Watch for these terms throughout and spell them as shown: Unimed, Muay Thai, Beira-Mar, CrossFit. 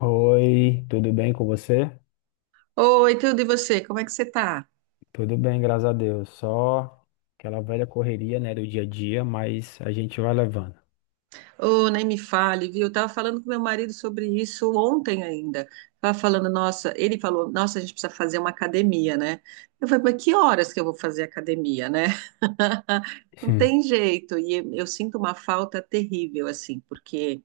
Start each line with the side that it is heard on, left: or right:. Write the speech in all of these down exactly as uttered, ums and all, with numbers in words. left: Oi, tudo bem com você?
right: Oi, tudo e você? Como é que você tá?
left: Tudo bem, graças a Deus. Só aquela velha correria, né, do dia a dia, mas a gente vai levando.
right: Ô, nem me fale, viu? Eu tava falando com meu marido sobre isso ontem ainda. Tava falando, nossa, ele falou, nossa, a gente precisa fazer uma academia, né? Eu falei, mas que horas que eu vou fazer academia, né? Não
left: Sim,
right: tem jeito. E eu sinto uma falta terrível, assim, porque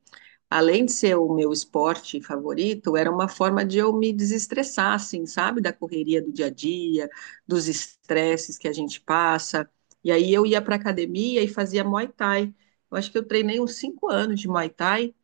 right: além de ser o meu esporte favorito, era uma forma de eu me desestressar, assim, sabe? Da correria do dia a dia, dos estresses que a gente passa. E aí eu ia para academia e fazia Muay Thai. Eu acho que eu treinei uns cinco anos de Muay Thai.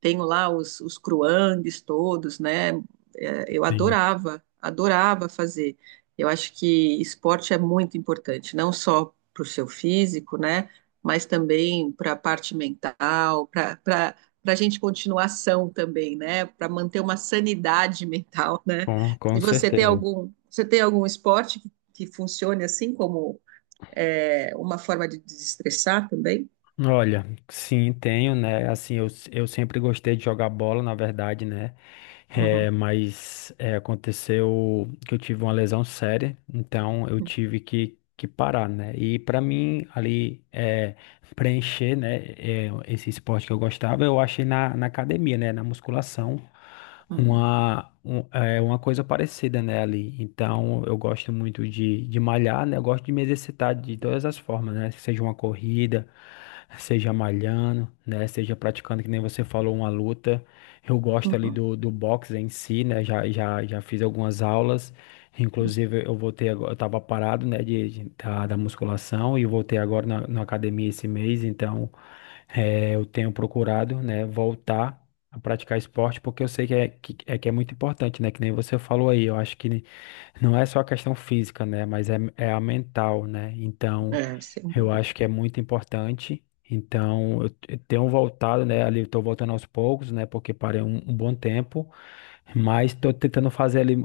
right: Tenho lá os, os cruangues todos, né? É, eu
left: sim,
right: adorava, adorava fazer. Eu acho que esporte é muito importante, não só para o seu físico, né? Mas também para a parte mental, para para para a gente continuar são também, né? Para manter uma sanidade mental, né?
left: com,
right: E
left: com
right: você tem
left: certeza.
right: algum, você tem algum esporte que, que funcione assim como é, uma forma de desestressar também?
left: Olha, sim, tenho, né? Assim, eu, eu sempre gostei de jogar bola, na verdade, né? É,
right: Uhum,
left: mas é, aconteceu que eu tive uma lesão séria, então eu tive que, que parar, né? E pra mim, ali, é preencher, né, é, esse esporte que eu gostava, eu achei na, na academia, né, na musculação,
right: uhum,
left: uma, um- é, uma coisa parecida, né, ali. Então, eu gosto muito de, de malhar, né, eu gosto de me exercitar de todas as formas, né, seja uma corrida, seja malhando, né, seja praticando, que nem você falou, uma luta. Eu gosto ali
right: uhum.
left: do, do boxe em si, né, já, já, já fiz algumas aulas. Inclusive, eu voltei agora, eu tava parado, né, de, de- da, da musculação e voltei agora na, na academia esse mês, então eh, eu tenho procurado, né, voltar a praticar esporte, porque eu sei que é, que, é que é muito importante, né, que nem você falou aí, eu acho que não é só a questão física, né, mas é, é a mental, né, então
right: É, sem
left: eu
right: dúvida.
left: acho que é muito importante, então eu, eu tenho voltado, né, ali eu tô voltando aos poucos, né, porque parei um um bom tempo, mas tô tentando fazer ali,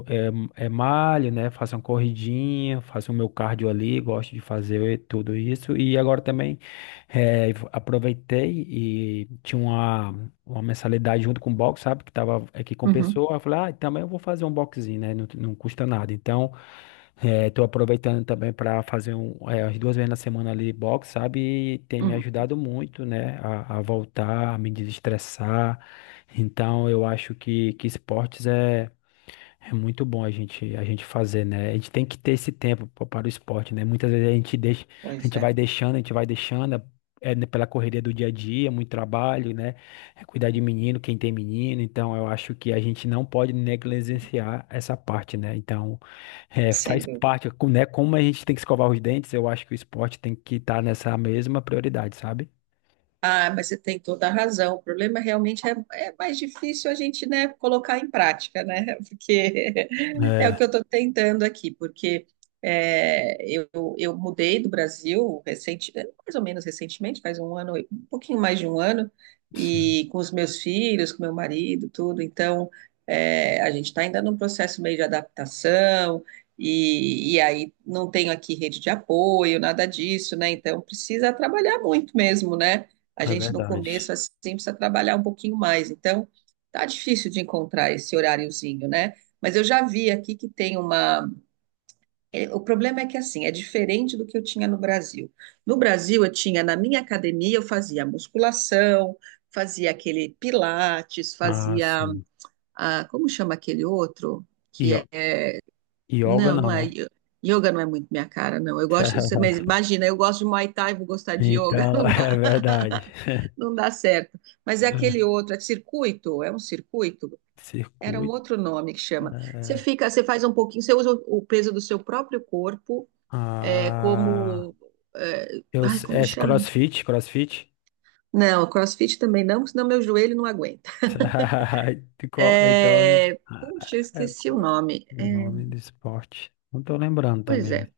left: é, é malho, né? Faço uma corridinha, faço o meu cardio ali, gosto de fazer tudo isso. E agora também eh, aproveitei e tinha uma, uma mensalidade junto com o box, sabe? Que tava aqui com
right: Uhum,
left: pessoa. Eu falei, ah, também eu vou fazer um boxinho, né? Não, não custa nada. Então, estou aproveitando também para fazer um, eh, as duas vezes na semana ali box, sabe? E tem me
right: uhum.
left: ajudado muito, né? A, a voltar, a me desestressar. Então, eu acho que, que esportes é, é muito bom a gente, a gente fazer, né? A gente tem que ter esse tempo pa- para o esporte, né? Muitas vezes a gente deixa, a
right: Pois
left: gente vai
right: é,
left: deixando, a gente vai deixando, é, né, pela correria do dia a dia, muito trabalho, né? É cuidar de menino, quem tem menino. Então, eu acho que a gente não pode negligenciar essa parte, né? Então, é,
right: sem
left: faz
right: dúvida.
left: parte, com- né? Como a gente tem que escovar os dentes, eu acho que o esporte tem que estar nessa mesma prioridade, sabe?
right: Ah, mas você tem toda a razão. O problema realmente é, é mais difícil a gente, né, colocar em prática, né? Porque é o
left: É,
right: que eu estou tentando aqui, porque é, eu, eu mudei do Brasil recente, mais ou menos recentemente, faz um ano, um pouquinho mais de um ano,
left: sim.
right: e com os meus filhos, com meu marido, tudo. Então, é, a gente está ainda num processo meio de adaptação. E, e aí não tenho aqui rede de apoio, nada disso, né? Então precisa trabalhar muito mesmo, né? A
left: É
right: gente no
left: verdade.
right: começo assim precisa trabalhar um pouquinho mais. Então, tá difícil de encontrar esse horáriozinho, né? Mas eu já vi aqui que tem uma. é, O problema é que assim, é diferente do que eu tinha no Brasil. No Brasil, eu tinha, na minha academia, eu fazia musculação, fazia aquele pilates,
left: Ah,
right: fazia.
left: sim.
right: Ah, como chama aquele outro?
left: E Yo-
right: Que é.
left: yoga
right: Não,
left: não,
right: não é.
left: né?
right: yo- Yoga não é muito minha cara, não. Eu gosto. Mas imagina, eu gosto de Muay Thai, vou gostar de yoga,
left: Então,
right: não
left: é
right: dá
left: verdade.
right: não dá certo. Mas é aquele outro, é circuito? É um circuito? Era um
left: Circuito.
right: outro nome que chama. Você
left: é,
right: fica, você faz um pouquinho, você usa o peso do seu próprio corpo, é
left: ah,
right: como. É,
left: eu,
right: ai,
left: s-
right: como
left: é
right: chama?
left: CrossFit, CrossFit.
right: Não, CrossFit também não, senão meu joelho não aguenta.
left: qual- Então,
right: É, puxa, eu
left: é,
right: esqueci o
left: qual é
right: nome.
left: o
right: É,
left: nome do esporte. Não tô lembrando
right: pois
left: também.
right: é.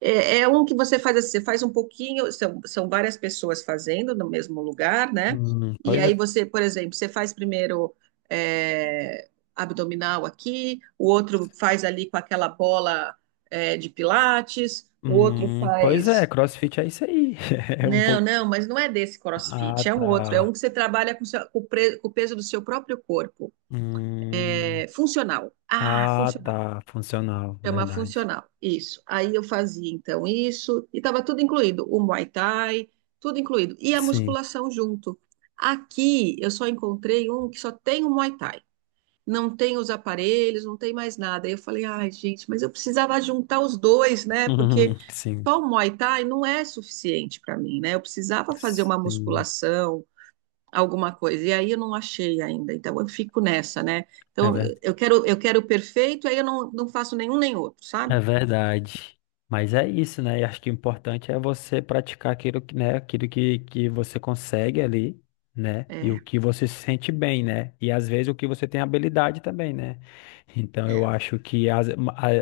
right: É, é um que você faz assim, você faz um pouquinho, são, são várias pessoas fazendo no mesmo lugar, né?
left: Hum,
right: E
left: pois
right: aí
left: é.
right: você, por exemplo, você faz primeiro é, abdominal aqui, o outro faz ali com aquela bola é, de pilates, o outro
left: Hum, pois é,
right: faz.
left: CrossFit é isso aí. É um
right: Não,
left: pouco.
right: não, mas não é desse
left: Ah,
right: CrossFit, é um outro, é
left: tá.
right: um que você trabalha com, o seu- com o pre- com o peso do seu próprio corpo.
left: Hum,
right: É funcional. Ah,
left: ah,
right: funcional.
left: tá. Funcional,
right: Chama
left: verdade.
right: funcional, isso. Aí eu fazia então isso, e estava tudo incluído, o Muay Thai, tudo incluído, e a
left: Sim.
right: musculação junto. Aqui eu só encontrei um que só tem o Muay Thai, não tem os aparelhos, não tem mais nada. Aí eu falei, ai gente, mas eu precisava juntar os dois, né? Porque
left: Sim.
right: só o Muay Thai não é suficiente para mim, né? Eu precisava fazer uma
left: Sim,
right: musculação, alguma coisa, e aí eu não achei ainda, então eu fico nessa, né?
left: é,
right: Então
left: ver-
right: eu eu quero, eu quero o perfeito, aí eu não, não faço nenhum nem outro, sabe?
left: é verdade. Mas é isso, né? E acho que o importante é você praticar aquilo que, né, aquilo que, que você consegue ali, né? E
right: É,
left: o que você se sente bem, né? E às vezes o que você tem habilidade também, né? Então eu
right: é,
left: acho que às, a-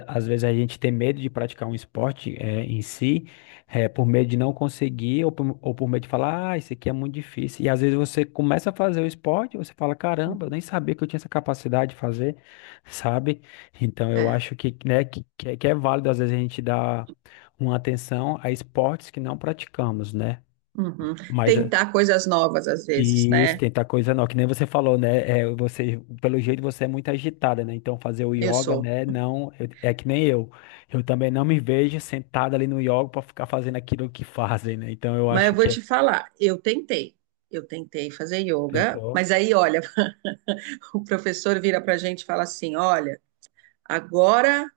left: às vezes a gente tem medo de praticar um esporte é, em si, é, por medo de não conseguir, ou por, ou por medo de falar, ah, isso aqui é muito difícil. E às vezes você começa a fazer o esporte, você fala, caramba, eu nem sabia que eu tinha essa capacidade de fazer. Sabe? Então, eu
right: é.
left: acho que, né, que, que é que é válido às vezes a gente dar uma atenção a esportes que não praticamos, né?
right: Uhum.
left: Mas é,
right: Tentar coisas novas às vezes,
left: e isso,
right: né?
left: tentar coisa não que nem você falou, né? É, você, pelo jeito você é muito agitada, né? Então fazer o
right: Eu
left: yoga,
right: sou.
left: né? Não, eu- é que nem eu. Eu também não me vejo sentada ali no yoga para ficar fazendo aquilo que fazem, né? Então eu
right: Mas eu
left: acho
right: vou
left: que é
right: te falar, eu tentei. Eu tentei fazer yoga,
left: tentou.
right: mas aí, olha, o professor vira pra gente e fala assim: olha, agora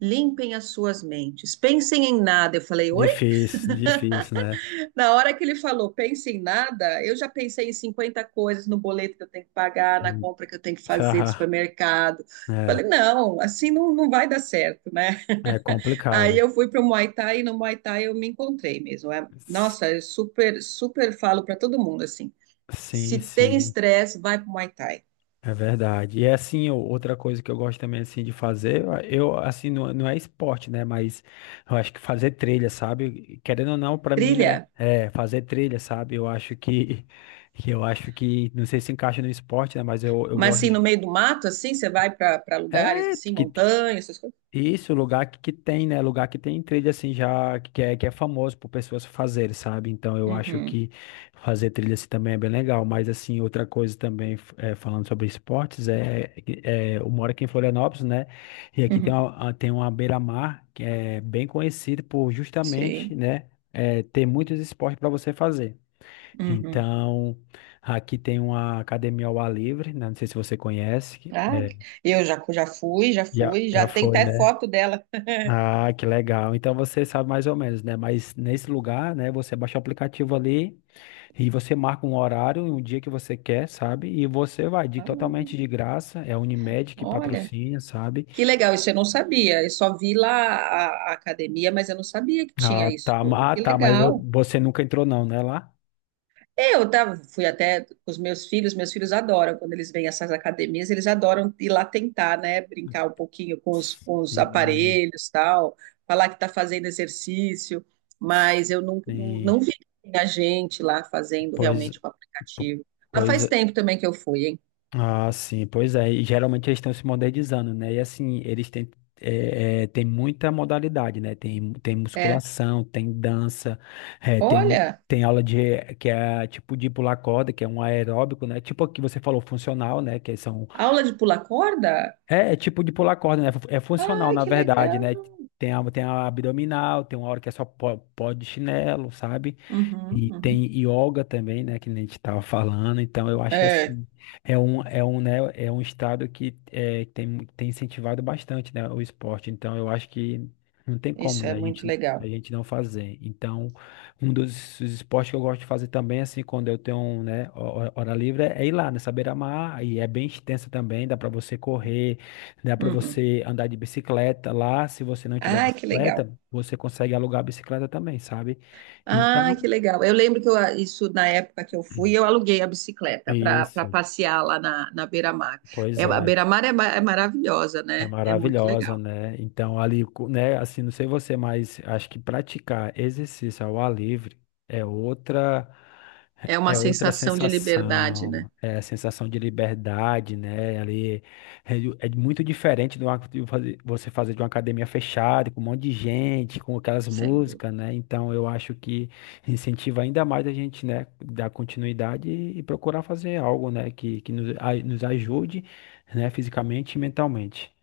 right: limpem as suas mentes, pensem em nada. Eu falei, oi?
left: Difícil, difícil, né?
right: Na hora que ele falou, pense em nada, eu já pensei em cinquenta coisas no boleto que eu tenho que pagar, na
left: Hum,
right: compra que eu tenho que fazer do
left: tá.
right: supermercado.
left: É,
right: Falei, não, assim não, não vai dar certo, né?
left: é
right: Aí
left: complicado.
right: eu fui para o Muay Thai e no Muay Thai eu me encontrei mesmo. É-
left: S-
right: nossa, eu super, super falo para todo mundo assim:
left: Sim,
right: se tem
left: sim.
right: estresse, vai para o Muay Thai.
left: É verdade. E é, assim, o- outra coisa que eu gosto também assim de fazer, eu assim não, não é esporte, né, mas eu acho que fazer trilha, sabe? Querendo ou não, pra mim, né,
right: Trilha,
left: é fazer trilha, sabe? Eu acho que que eu acho que não sei se encaixa no esporte, né, mas eu, eu
right: mas
left: gosto
right: assim,
left: de,
right: no meio do mato, assim, você vai para lugares
left: é
right: assim,
left: que
right: montanhas, essas coisas.
left: isso, lugar que, que tem, né? Lugar que tem trilha assim já que é, que é famoso por pessoas fazerem, sabe? Então eu acho
right: Uhum,
left: que fazer trilha assim também é bem legal. Mas assim, outra coisa também, f- eh, falando sobre esportes, é, que- é eu moro aqui em Florianópolis, né? E aqui tem
right: uhum,
left: uma, a- tem uma beira-mar que é bem conhecida por justamente,
right: sim.
left: né? eh, ter muitos esportes para você fazer.
right: Uhum.
left: Então, aqui tem uma academia ao ar livre, né? Não sei se você conhece. que-
right: Ah,
left: É.
right: eu já, já fui, já
left: Já,
right: fui, já
left: já
right: tenho
left: foi,
right: até
left: né?
right: foto dela.
left: Ah, que legal. Então você sabe mais ou menos, né? Mas nesse lugar, né, você baixa o aplicativo ali e você marca um horário, e um dia que você quer, sabe? E você vai de
right: Ah,
left: totalmente de graça, é a Unimed que
right: olha,
left: patrocina, sabe?
right: que legal, isso eu não sabia. Eu só vi lá a, a academia, mas eu não sabia que tinha
left: Ah,
right: isso
left: tá.
right: tudo.
left: ma- Ah,
right: Que
left: tá, mas vo-
right: legal.
left: você nunca entrou não, né, lá?
right: Eu tava, fui até com os meus filhos, meus filhos adoram quando eles vêm a essas academias, eles adoram ir lá tentar, né, brincar um pouquinho com os, com os
left: Sim.
right: aparelhos, tal, falar que tá fazendo exercício, mas eu não, não,
left: Sim.
right: não vi a gente lá fazendo
left: Pois,
right: realmente com o
left: po-
right: aplicativo. Mas
left: pois.
right: faz tempo também que eu fui, hein?
left: Ah, sim, pois é. E geralmente eles estão se modernizando, né? E assim, eles têm, é, é, tem muita modalidade, né? Tem, tem
right: É.
left: musculação, tem dança, é, tem, um,
right: Olha,
left: tem aula de que é tipo de pular corda, que é um aeróbico, né? Tipo o que você falou, funcional, né? Que são.
right: aula de pular corda?
left: É, é tipo de pular corda, né? É funcional,
right: Ai,
left: na
right: que
left: verdade,
right: legal.
left: né? Tem a, tem a abdominal, tem uma hora que é só pó, pó de chinelo, sabe?
right: Uhum,
left: E
right: uhum.
left: tem yoga também, né, que nem a gente estava falando. Então, eu acho que
right: É,
left: assim, é um, é um, né, é um estado que é, tem, mu- tem incentivado bastante, né, o esporte. Então, eu acho que não tem como,
right: isso é
left: né, a
right: muito
left: gente, a
right: legal.
left: gente não fazer. Então, um dos dos esportes que eu gosto de fazer também, assim, quando eu tenho, né, ho- hora livre, é ir lá nessa beira-mar. E é bem extensa também, dá para você correr, dá para
right: Uhum.
left: você andar de bicicleta lá. Se você não tiver
right: Ai, que legal.
left: bicicleta, você consegue alugar a bicicleta também, sabe? Então,
right: Ah, que legal. Eu lembro que eu, ah, isso na época que eu fui, eu aluguei a bicicleta para
left: isso,
right: passear lá na, na Beira-Mar.
left: pois
right: É, a
left: é.
right: Beira-Mar é, ma- é maravilhosa,
left: É
right: né? É muito
left: maravilhosa,
right: legal.
left: né? Então, ali, co- né, assim, não sei você, mas acho que praticar exercício ao ar livre é outra
right: É uma
left: é outra
right: sensação de liberdade, né?
left: sensação, é a sensação de liberdade, né? Ali é, de- é muito diferente do ato de fazer- você fazer de uma academia fechada, com um monte de gente, com aquelas
right: Sem
left: músicas, né? Então, eu acho que incentiva ainda mais a gente, né, dar continuidade e, e procurar fazer algo, né, que, que nos, a- nos ajude, né, fisicamente e mentalmente.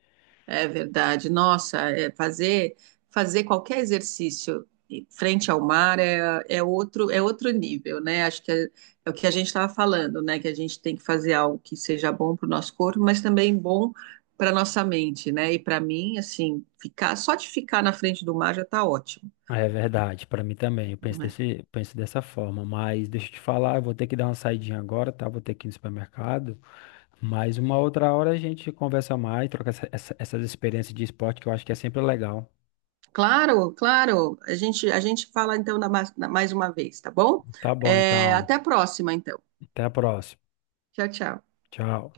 right: É verdade. Nossa, é fazer fazer qualquer exercício frente ao mar é, é outro é outro nível, né? Acho que é, é o que a gente estava falando, né? Que a gente tem que fazer algo que seja bom para o nosso corpo, mas também bom para nossa mente, né? E para mim, assim, ficar só de ficar na frente do mar já está ótimo,
left: É verdade, para mim também. Eu penso
right: não é?
left: desse, penso dessa forma. Mas deixa eu te falar, eu vou ter que dar uma saidinha agora, tá? Vou ter que ir no supermercado. Mas uma outra hora a gente conversa mais, troca essa- essa- essas experiências de esporte que eu acho que é sempre legal.
right: Claro, claro. A gente a gente fala então na, ma- na- mais uma vez, tá bom?
left: Tá bom,
right: É,
left: então.
right: até a próxima, então.
left: Até a próxima.
right: Tchau, tchau.
left: Tchau.